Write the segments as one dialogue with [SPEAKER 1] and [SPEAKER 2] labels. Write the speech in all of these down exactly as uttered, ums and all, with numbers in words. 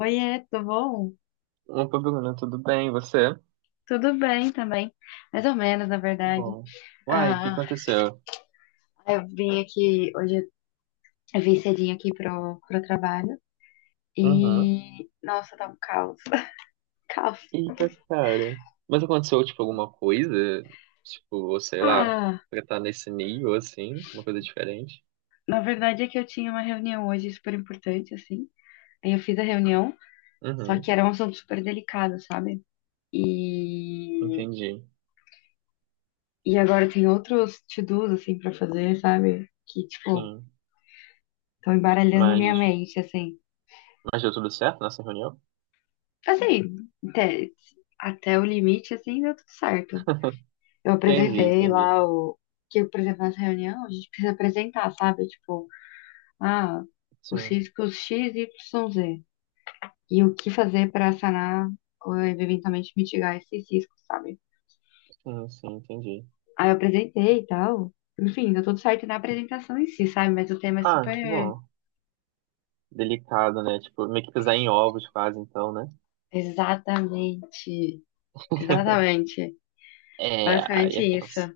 [SPEAKER 1] Oiê, tudo bom?
[SPEAKER 2] Opa, Bruno, tudo bem? E você?
[SPEAKER 1] Tudo bem também, mais ou menos, na verdade.
[SPEAKER 2] Bom. Uai, o que
[SPEAKER 1] Ah,
[SPEAKER 2] aconteceu?
[SPEAKER 1] eu vim aqui, hoje eu vim cedinho aqui pro, pro trabalho
[SPEAKER 2] Uhum.
[SPEAKER 1] e, nossa, tá um caos, caos.
[SPEAKER 2] Eita, cara. Mas aconteceu, tipo, alguma coisa? Tipo, ou sei lá,
[SPEAKER 1] Ah,
[SPEAKER 2] pra estar nesse nível, assim, uma coisa diferente?
[SPEAKER 1] na verdade é que eu tinha uma reunião hoje super importante, assim, aí eu fiz a reunião, só
[SPEAKER 2] Uhum,
[SPEAKER 1] que era um assunto super delicado, sabe? E,
[SPEAKER 2] entendi.
[SPEAKER 1] e agora tem outros to-dos, assim, pra fazer, sabe? Que, tipo,
[SPEAKER 2] Sim.
[SPEAKER 1] estão embaralhando minha
[SPEAKER 2] Mas,
[SPEAKER 1] mente, assim.
[SPEAKER 2] mas deu tudo certo nessa reunião?
[SPEAKER 1] Assim, até, até o limite, assim, deu tudo certo. Eu
[SPEAKER 2] Entendi,
[SPEAKER 1] apresentei
[SPEAKER 2] entendi.
[SPEAKER 1] lá o. Que, por exemplo, nessa reunião, a gente precisa apresentar, sabe? Tipo, ah, os
[SPEAKER 2] Sim,
[SPEAKER 1] riscos X, Y, Z. E o que fazer para sanar ou eventualmente mitigar esses riscos, sabe?
[SPEAKER 2] sim, sim, entendi.
[SPEAKER 1] Aí eu apresentei e tal. Enfim, deu tudo certo na apresentação em si, sabe? Mas o tema é
[SPEAKER 2] Ah, que
[SPEAKER 1] super.
[SPEAKER 2] bom. Delicado, né? Tipo, meio que pisar em ovos quase, então, né?
[SPEAKER 1] Exatamente. Exatamente.
[SPEAKER 2] É, aí
[SPEAKER 1] Basicamente
[SPEAKER 2] é
[SPEAKER 1] isso.
[SPEAKER 2] tenso.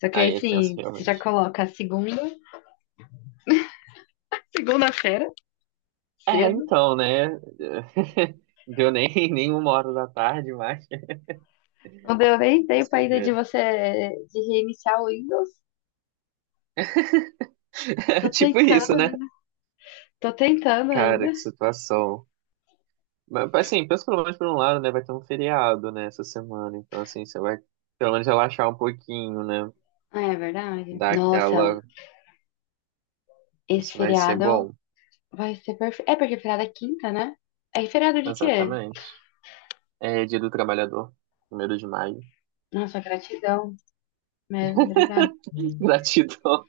[SPEAKER 1] Só que aí,
[SPEAKER 2] Aí é tenso,
[SPEAKER 1] assim, você já
[SPEAKER 2] realmente.
[SPEAKER 1] coloca segunda, segunda-feira.
[SPEAKER 2] É,
[SPEAKER 1] Cedo.
[SPEAKER 2] então, né? Deu nem, nem uma hora da tarde, mas
[SPEAKER 1] Não deu nem tempo
[SPEAKER 2] você
[SPEAKER 1] ainda de
[SPEAKER 2] vê.
[SPEAKER 1] você de reiniciar o Windows.
[SPEAKER 2] É
[SPEAKER 1] Tô
[SPEAKER 2] tipo
[SPEAKER 1] tentando
[SPEAKER 2] isso, né?
[SPEAKER 1] ainda. Tô tentando ainda.
[SPEAKER 2] Cara, que situação. Mas assim, pensa pelo menos por um lado, né? Vai ter um feriado, né, essa semana. Então, assim, você vai pelo menos relaxar um pouquinho, né?
[SPEAKER 1] Ah, é verdade.
[SPEAKER 2] Dar
[SPEAKER 1] Nossa,
[SPEAKER 2] aquela.
[SPEAKER 1] esse
[SPEAKER 2] Isso vai ser
[SPEAKER 1] feriado
[SPEAKER 2] bom.
[SPEAKER 1] vai ser perfeito. É porque feriado é quinta, né? É feriado de quê?
[SPEAKER 2] Exatamente. É Dia do Trabalhador, primeiro de maio.
[SPEAKER 1] Nossa, gratidão mesmo, obrigada.
[SPEAKER 2] Gratidão.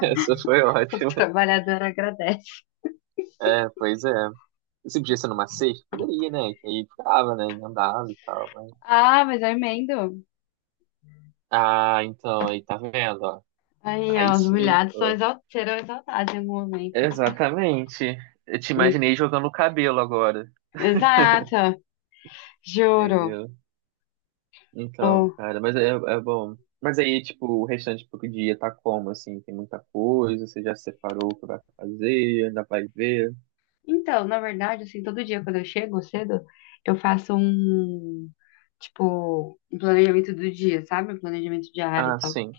[SPEAKER 2] Essa foi
[SPEAKER 1] O
[SPEAKER 2] ótima.
[SPEAKER 1] trabalhador agradece.
[SPEAKER 2] É, pois é. Se podia ser numa sexta, poderia, né? Que aí ficava, né? Emendava e tal, mas...
[SPEAKER 1] Ah, mas eu emendo.
[SPEAKER 2] Ah, então, aí tá vendo, ó.
[SPEAKER 1] Aí, ó,
[SPEAKER 2] Aí
[SPEAKER 1] os
[SPEAKER 2] sim,
[SPEAKER 1] humilhados são
[SPEAKER 2] pô.
[SPEAKER 1] exalt serão exaltados em algum momento.
[SPEAKER 2] Exatamente. Eu te
[SPEAKER 1] Hum,
[SPEAKER 2] imaginei jogando o cabelo agora,
[SPEAKER 1] Exato, juro.
[SPEAKER 2] entendeu? Então,
[SPEAKER 1] Ó,
[SPEAKER 2] cara, mas é, é bom. Mas aí, tipo, o restante pro dia tá como, assim? Tem muita coisa, você já separou o que vai fazer, ainda vai ver.
[SPEAKER 1] então, na verdade, assim, todo dia quando eu chego cedo, eu faço um, tipo, um planejamento do dia, sabe? Um planejamento diário e
[SPEAKER 2] Ah,
[SPEAKER 1] tal.
[SPEAKER 2] sim.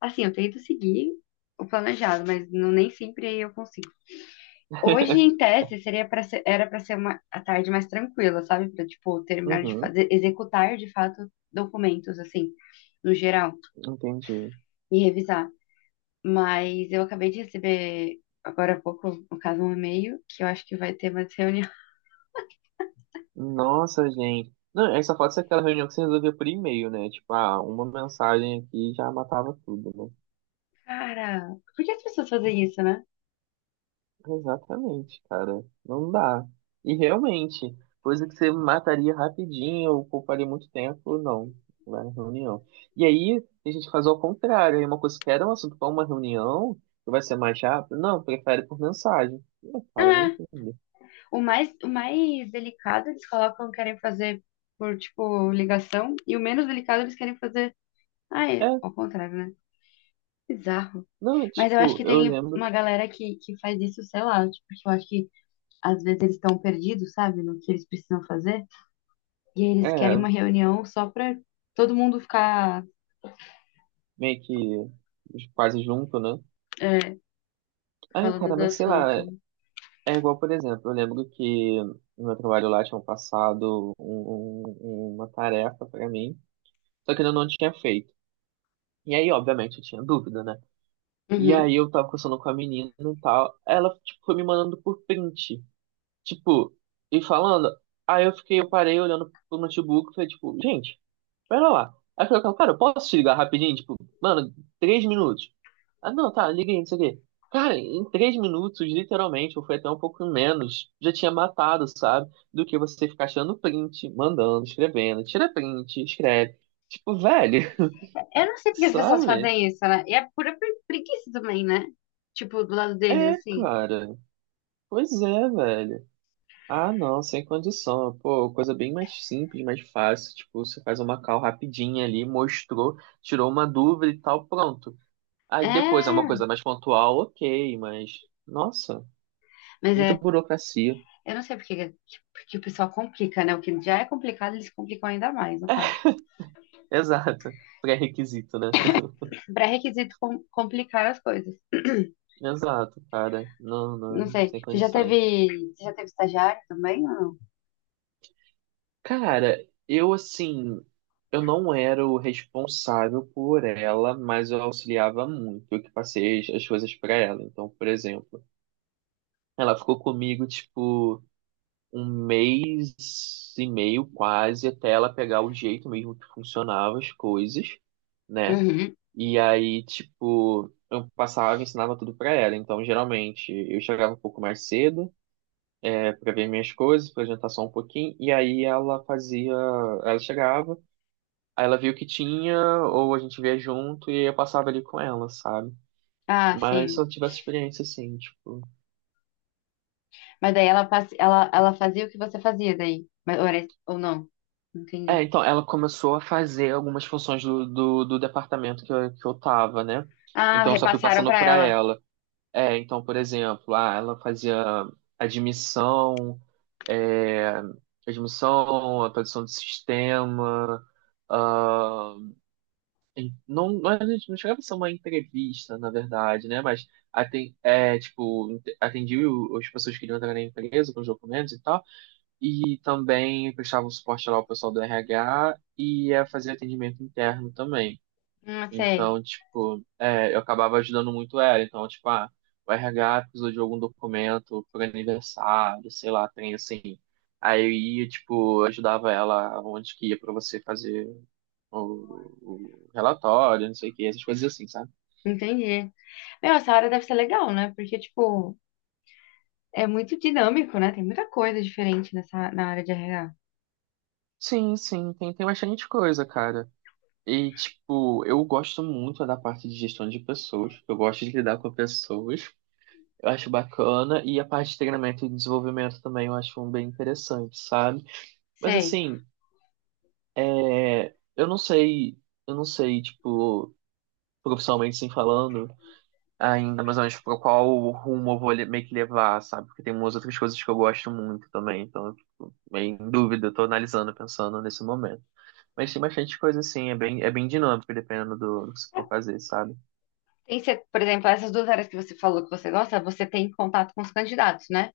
[SPEAKER 1] Assim, eu tento seguir o planejado, mas não, nem sempre eu consigo. Hoje, em tese, seria para ser, era para ser uma a tarde mais tranquila, sabe? Para, tipo, terminar de
[SPEAKER 2] Uhum,
[SPEAKER 1] fazer, executar de fato documentos, assim, no geral,
[SPEAKER 2] entendi.
[SPEAKER 1] e revisar. Mas eu acabei de receber agora há pouco, no caso, um e-mail que eu acho que vai ter mais reunião.
[SPEAKER 2] Nossa, gente. Não, aí só falta ser aquela reunião que você resolveu por e-mail, né? Tipo, ah, uma mensagem aqui já matava tudo, né?
[SPEAKER 1] Cara, por que as pessoas fazem isso, né?
[SPEAKER 2] Exatamente, cara. Não dá. E realmente, coisa que você mataria rapidinho, ou pouparia muito tempo, não. Vai na reunião. E aí, a gente faz ao contrário. Aí uma coisa que era um assunto para uma reunião, que vai ser mais rápido, não, prefere por mensagem. Não, cara, vai
[SPEAKER 1] Ah,
[SPEAKER 2] entender.
[SPEAKER 1] o mais, o mais delicado eles colocam, querem fazer por, tipo, ligação, e o menos delicado eles querem fazer. Ah, é,
[SPEAKER 2] É,
[SPEAKER 1] ao contrário, né? Bizarro.
[SPEAKER 2] não,
[SPEAKER 1] Mas eu acho
[SPEAKER 2] tipo,
[SPEAKER 1] que
[SPEAKER 2] eu
[SPEAKER 1] tem
[SPEAKER 2] lembro,
[SPEAKER 1] uma galera que, que faz isso, sei lá, tipo, porque eu acho que às vezes eles estão perdidos, sabe, no que eles precisam fazer, e aí eles querem
[SPEAKER 2] é,
[SPEAKER 1] uma reunião só pra todo mundo ficar,
[SPEAKER 2] meio que quase junto, né?
[SPEAKER 1] é,
[SPEAKER 2] Ai,
[SPEAKER 1] falando
[SPEAKER 2] cara,
[SPEAKER 1] do
[SPEAKER 2] mas sei lá,
[SPEAKER 1] assunto.
[SPEAKER 2] é igual, por exemplo, eu lembro que no meu trabalho lá tinham passado um- um- um, uma tarefa pra mim, só que eu não tinha feito. E aí, obviamente, eu tinha dúvida, né? E
[SPEAKER 1] Uhum.
[SPEAKER 2] aí eu tava conversando com a menina e tal, ela, tipo, foi me mandando por print, tipo, e falando, aí eu fiquei, eu parei olhando pro notebook e falei, tipo, gente, pera lá. Aí eu falei, cara, eu posso te ligar rapidinho? Tipo, mano, três minutos. Ah, não, tá, liguei, não sei o quê. Cara, em três minutos, literalmente, ou foi até um pouco menos, já tinha matado, sabe? Do que você ficar achando print, mandando, escrevendo, tira print, escreve. Tipo, velho,
[SPEAKER 1] Eu não sei porque as pessoas
[SPEAKER 2] sabe?
[SPEAKER 1] fazem isso, né? E é pura pre- preguiça também, né? Tipo, do lado deles,
[SPEAKER 2] É,
[SPEAKER 1] assim.
[SPEAKER 2] cara. Pois é, velho. Ah, não, sem condição. Pô, coisa bem mais simples, mais fácil. Tipo, você faz uma call rapidinha ali, mostrou, tirou uma dúvida e tal, pronto. Aí depois é uma
[SPEAKER 1] É,
[SPEAKER 2] coisa mais pontual, ok, mas nossa,
[SPEAKER 1] mas
[SPEAKER 2] muita
[SPEAKER 1] é,
[SPEAKER 2] burocracia.
[SPEAKER 1] eu não sei porque, porque o pessoal complica, né? O que já é complicado, eles complicam ainda mais, no caso.
[SPEAKER 2] Exato. Pré-requisito, né?
[SPEAKER 1] Pré-requisito com- complicar as coisas.
[SPEAKER 2] Exato, cara. Não,
[SPEAKER 1] Não
[SPEAKER 2] não,
[SPEAKER 1] sei.
[SPEAKER 2] sem
[SPEAKER 1] Você já
[SPEAKER 2] condições.
[SPEAKER 1] teve, você já teve estagiário também ou não?
[SPEAKER 2] Cara, eu assim, eu não era o responsável por ela, mas eu auxiliava muito, eu que passei as as coisas pra ela. Então, por exemplo, ela ficou comigo tipo um mês e meio quase até ela pegar o jeito mesmo que funcionava as coisas, né?
[SPEAKER 1] Uhum.
[SPEAKER 2] E aí, tipo, eu passava e ensinava tudo pra ela. Então, geralmente, eu chegava um pouco mais cedo, é, para ver minhas coisas, para jantar só um pouquinho. E aí ela fazia, ela chegava, aí ela via o que tinha, ou a gente via junto, e eu passava ali com ela, sabe?
[SPEAKER 1] Ah,
[SPEAKER 2] Mas se
[SPEAKER 1] sim.
[SPEAKER 2] eu tivesse experiência, assim, tipo.
[SPEAKER 1] Mas daí ela, passe- ela, ela fazia o que você fazia daí. Mas, ou, era- ou não?
[SPEAKER 2] É,
[SPEAKER 1] Entendi.
[SPEAKER 2] então, ela começou a fazer algumas funções do, do, do departamento que eu, que eu tava, né?
[SPEAKER 1] Ah,
[SPEAKER 2] Então, eu só fui
[SPEAKER 1] repassaram
[SPEAKER 2] passando
[SPEAKER 1] pra
[SPEAKER 2] pra
[SPEAKER 1] ela.
[SPEAKER 2] ela. É, então, por exemplo, ah, ela fazia admissão, é, admissão, atualização do sistema, ah, em- não, não, era- não chegava a ser uma entrevista, na verdade, né? Mas aten, é, tipo, ent- atendia o- as pessoas que queriam entrar na empresa com os documentos e tal, e também prestava um suporte lá ao pessoal do R H e eh, fazia atendimento interno também.
[SPEAKER 1] Não sei.
[SPEAKER 2] Então, tipo, é, eu acabava ajudando muito ela. Então, tipo, ah, o R H precisou de algum documento por aniversário, sei lá, tem assim. Aí eu ia, tipo, ajudava ela onde que ia pra você fazer o, o relatório, não sei o que, essas coisas assim, sabe?
[SPEAKER 1] Entendi. Meu, essa área deve ser legal, né? Porque, tipo, é muito dinâmico, né? Tem muita coisa diferente nessa, na área de R H.
[SPEAKER 2] Sim, sim, tem, tem bastante coisa, cara. E, tipo, eu gosto muito da parte de gestão de pessoas. Eu gosto de lidar com pessoas. Eu acho bacana. E a parte de treinamento e desenvolvimento também eu acho bem interessante, sabe? Mas
[SPEAKER 1] Sei.
[SPEAKER 2] assim, é, eu não sei, eu não sei, tipo, profissionalmente sem falando ainda, mais ou menos pra qual rumo eu vou le- meio que levar, sabe? Porque tem umas outras coisas que eu gosto muito também, então, eu fico meio em dúvida, eu tô analisando, pensando nesse momento. Mas tem bastante coisa assim, é bem, é bem dinâmico, dependendo do, do que você for fazer, sabe?
[SPEAKER 1] Tem, se- por exemplo, essas duas áreas que você falou que você gosta, você tem contato com os candidatos, né?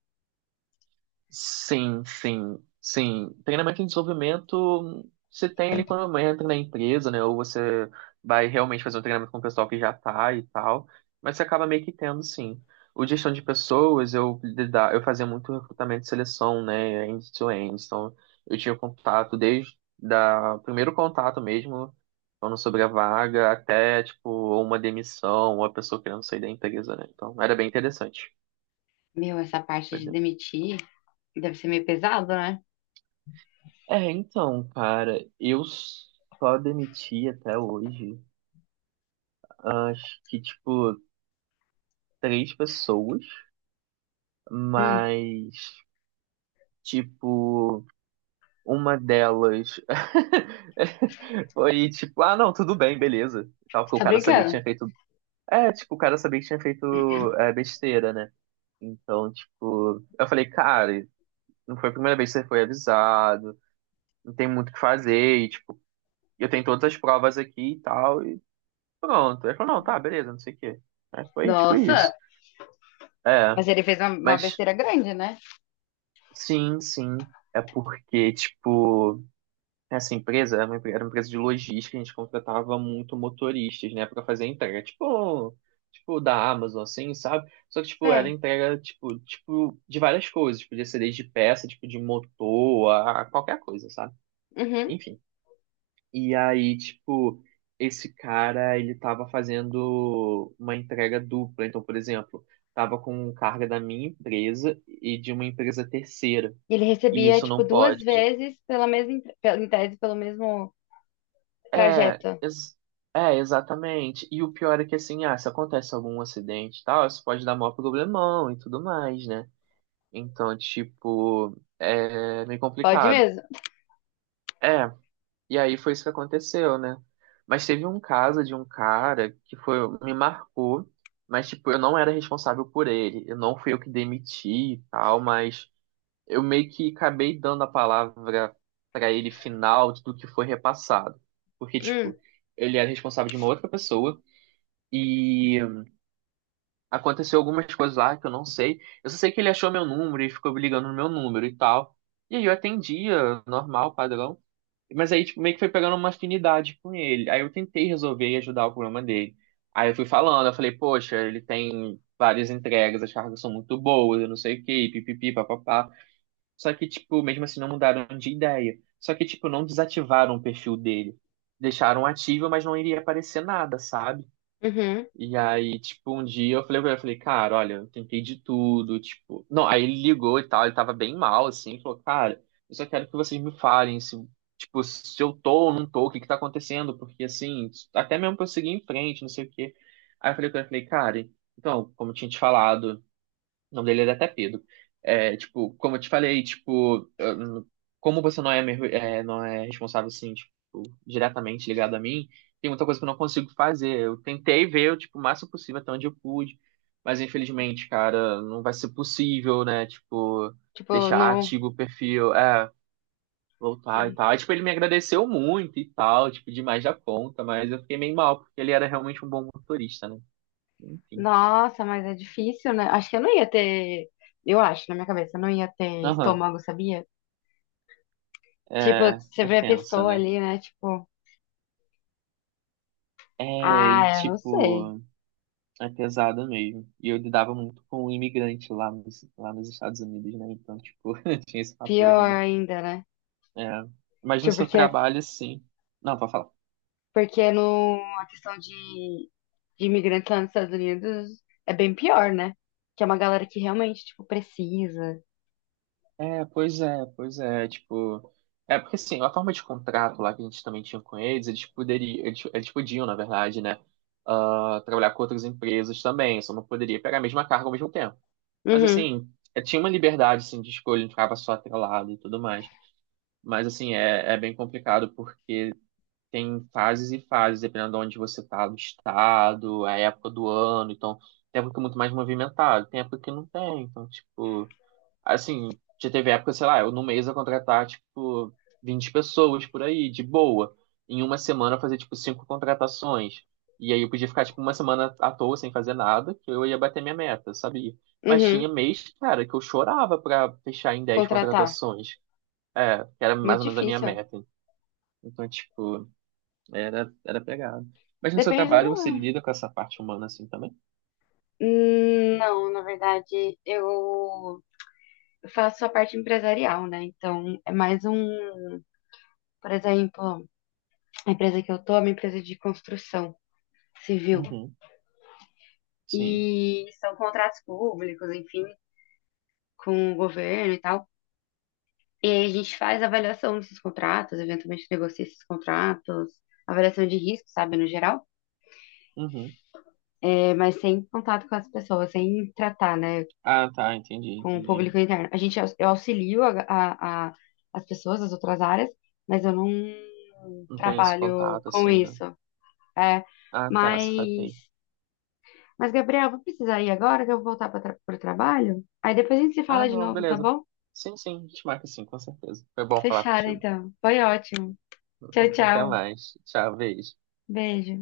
[SPEAKER 2] Sim, sim, sim. Treinamento em desenvolvimento você tem ele quando entra na empresa, né? Ou você vai realmente fazer um treinamento com o pessoal que já tá e tal, mas você acaba meio que tendo, sim. O gestão de pessoas, eu lida- eu fazia muito recrutamento e seleção, né? End-to-end. Então, eu tinha contato desde da primeiro contato mesmo, falando sobre a vaga, até, tipo, uma demissão, uma pessoa querendo sair da empresa, né? Então, era bem interessante.
[SPEAKER 1] Meu, essa parte de demitir deve ser meio pesado, né?
[SPEAKER 2] É, então, cara, eu só demiti até hoje, acho que, tipo, três pessoas,
[SPEAKER 1] Hum,
[SPEAKER 2] mas, tipo, uma delas foi, tipo, ah, não, tudo bem, beleza. E tal,
[SPEAKER 1] você
[SPEAKER 2] porque o
[SPEAKER 1] tá
[SPEAKER 2] cara sabia que
[SPEAKER 1] brincando?
[SPEAKER 2] tinha feito. É, tipo, o cara sabia que tinha feito é, besteira, né? Então, tipo, eu falei, cara, não foi a primeira vez que você foi avisado, não tem muito o que fazer, e, tipo, eu tenho todas as provas aqui e tal. Pronto. Ele falou, não, tá, beleza, não sei o quê. Aí foi tipo
[SPEAKER 1] Nossa,
[SPEAKER 2] isso. É,
[SPEAKER 1] mas ele fez uma, uma
[SPEAKER 2] mas
[SPEAKER 1] besteira grande, né?
[SPEAKER 2] sim, sim. É porque, tipo, essa empresa era uma empre- era uma empresa de logística, a gente contratava muito motoristas, né, pra fazer entrega. Tipo, tipo da Amazon, assim, sabe? Só que, tipo, era
[SPEAKER 1] Sei.
[SPEAKER 2] entrega, tipo, tipo, de várias coisas. Podia ser desde peça, tipo, de motor, a a qualquer coisa, sabe?
[SPEAKER 1] Uhum.
[SPEAKER 2] Enfim. E aí, tipo, esse cara, ele tava fazendo uma entrega dupla. Então, por exemplo, tava com carga da minha empresa e de uma empresa terceira.
[SPEAKER 1] E ele
[SPEAKER 2] E
[SPEAKER 1] recebia,
[SPEAKER 2] isso
[SPEAKER 1] tipo,
[SPEAKER 2] não
[SPEAKER 1] duas
[SPEAKER 2] pode.
[SPEAKER 1] vezes pela mesma, entre- pela- em tese, pelo mesmo
[SPEAKER 2] É,
[SPEAKER 1] trajeto.
[SPEAKER 2] ex- é, exatamente. E o pior é que, assim, ah, se acontece algum acidente e tal, isso pode dar maior problemão e tudo mais, né? Então, tipo, é meio
[SPEAKER 1] Pode
[SPEAKER 2] complicado.
[SPEAKER 1] mesmo?
[SPEAKER 2] É. E aí foi isso que aconteceu, né? Mas teve um caso de um cara que foi, me marcou, mas tipo, eu não era responsável por ele. Eu não fui eu que demiti e tal, mas eu meio que acabei dando a palavra pra ele final do que foi repassado. Porque,
[SPEAKER 1] Hum,
[SPEAKER 2] tipo, ele era responsável de uma outra pessoa e aconteceu algumas coisas lá que eu não sei. Eu só sei que ele achou meu número e ficou ligando no meu número e tal. E aí eu atendia, normal, padrão. Mas aí, tipo, meio que foi pegando uma afinidade com ele. Aí eu tentei resolver e ajudar o problema dele. Aí eu fui falando, eu falei, poxa, ele tem várias entregas, as cargas são muito boas, eu não sei o quê, pipipi, papapá. Só que, tipo, mesmo assim não mudaram de ideia. Só que, tipo, não desativaram o perfil dele. Deixaram ativo, mas não iria aparecer nada, sabe?
[SPEAKER 1] uhum.
[SPEAKER 2] E aí, tipo, um dia eu falei pra ele, eu falei, cara, olha, eu tentei de tudo, tipo. Não, aí ele ligou e tal, ele tava bem mal, assim, falou, cara, eu só quero que vocês me falem se, tipo, se eu tô ou não tô, o que que tá acontecendo, porque assim, até mesmo pra eu seguir em frente, não sei o quê. Aí eu falei com ele, eu falei, cara, então, como eu tinha te falado. O nome dele era até Pedro. É, tipo, como eu te falei, tipo, eu como você não é, meu- é, não é responsável, assim, tipo, diretamente ligado a mim, tem muita coisa que eu não consigo fazer. Eu tentei ver, tipo, o máximo possível até onde eu pude, mas infelizmente, cara, não vai ser possível, né? Tipo,
[SPEAKER 1] Tipo,
[SPEAKER 2] deixar
[SPEAKER 1] no.
[SPEAKER 2] ativo o perfil, é, voltar e tal. Aí, tipo, ele me agradeceu muito e tal, tipo, demais da conta, mas eu fiquei meio mal, porque ele era realmente um bom motorista, né? Enfim.
[SPEAKER 1] Nossa, mas é difícil, né? Acho que eu não ia ter. Eu acho, na minha cabeça, eu não ia ter
[SPEAKER 2] Aham,
[SPEAKER 1] estômago, sabia? Tipo,
[SPEAKER 2] é,
[SPEAKER 1] você
[SPEAKER 2] é
[SPEAKER 1] vê a
[SPEAKER 2] tensa,
[SPEAKER 1] pessoa
[SPEAKER 2] né?
[SPEAKER 1] ali, né? Tipo,
[SPEAKER 2] É, e
[SPEAKER 1] ah, eu não sei.
[SPEAKER 2] tipo, é pesado mesmo. E eu lidava muito com um imigrante lá nos, lá nos Estados Unidos, né? Então, tipo, tinha esse fator
[SPEAKER 1] Pior
[SPEAKER 2] ainda.
[SPEAKER 1] ainda, né?
[SPEAKER 2] É. Mas no
[SPEAKER 1] Tipo,
[SPEAKER 2] seu
[SPEAKER 1] porque,
[SPEAKER 2] trabalho, sim. Não, pode falar.
[SPEAKER 1] porque no, a questão de, de imigrantes lá nos Estados Unidos é bem pior, né? Que é uma galera que realmente, tipo, precisa.
[SPEAKER 2] É, pois é, pois é, tipo. É porque assim, a forma de contrato lá que a gente também tinha com eles, eles poderiam, eles, eles podiam, na verdade, né? ah, trabalhar com outras empresas também, só não poderia pegar a mesma carga ao mesmo tempo. Mas
[SPEAKER 1] Uhum,
[SPEAKER 2] assim, eh, tinha uma liberdade assim, de escolha, não ficava só atrelado e tudo mais. Mas assim, é, é bem complicado porque tem fases e fases, dependendo de onde você tá, do estado, é a época do ano, então tem época que é muito mais movimentado, tem época que não tem, então, tipo, assim, já teve época, sei lá, eu no mês ia contratar, tipo, vinte pessoas por aí, de boa. Em uma semana eu fazia, tipo, cinco contratações. E aí eu podia ficar, tipo, uma semana à toa sem fazer nada, que eu ia bater minha meta, sabia? Mas
[SPEAKER 1] uhum.
[SPEAKER 2] tinha mês, cara, que eu chorava pra fechar em dez
[SPEAKER 1] Contratar.
[SPEAKER 2] contratações. É, que era mais
[SPEAKER 1] Muito
[SPEAKER 2] ou menos a minha
[SPEAKER 1] difícil.
[SPEAKER 2] meta. Então, tipo, era, era pegado. Mas no seu
[SPEAKER 1] Depende do
[SPEAKER 2] trabalho você
[SPEAKER 1] valor.
[SPEAKER 2] lida com essa parte humana assim também?
[SPEAKER 1] Hum, Não, na verdade, eu. Eu faço a parte empresarial, né? Então, é mais um, por exemplo, a empresa que eu tô é uma empresa de construção civil.
[SPEAKER 2] Uhum, sim.
[SPEAKER 1] E são contratos públicos, enfim, com o governo e tal. E aí a gente faz avaliação desses contratos, eventualmente negocia esses contratos, avaliação de risco, sabe, no geral.
[SPEAKER 2] Uhum.
[SPEAKER 1] É, mas sem contato com as pessoas, sem tratar, né,
[SPEAKER 2] Ah, tá, entendi,
[SPEAKER 1] com o
[SPEAKER 2] entendi.
[SPEAKER 1] público interno. A gente, eu auxilio a, a- a- as pessoas das outras áreas, mas eu não
[SPEAKER 2] Não tem esse
[SPEAKER 1] trabalho
[SPEAKER 2] contato
[SPEAKER 1] com
[SPEAKER 2] assim, né?
[SPEAKER 1] isso. É,
[SPEAKER 2] Ah, tá,
[SPEAKER 1] mas,
[SPEAKER 2] saquei.
[SPEAKER 1] mas Gabriel, vou precisar ir agora que eu vou voltar para o trabalho. Aí depois a gente se
[SPEAKER 2] Ah,
[SPEAKER 1] fala de
[SPEAKER 2] não,
[SPEAKER 1] novo, tá
[SPEAKER 2] beleza.
[SPEAKER 1] bom?
[SPEAKER 2] Sim, sim, a gente marca sim, com certeza. Foi bom falar
[SPEAKER 1] Fechado,
[SPEAKER 2] contigo.
[SPEAKER 1] então. Foi ótimo. Tchau,
[SPEAKER 2] Até
[SPEAKER 1] tchau.
[SPEAKER 2] mais. Tchau, beijo.
[SPEAKER 1] Beijo.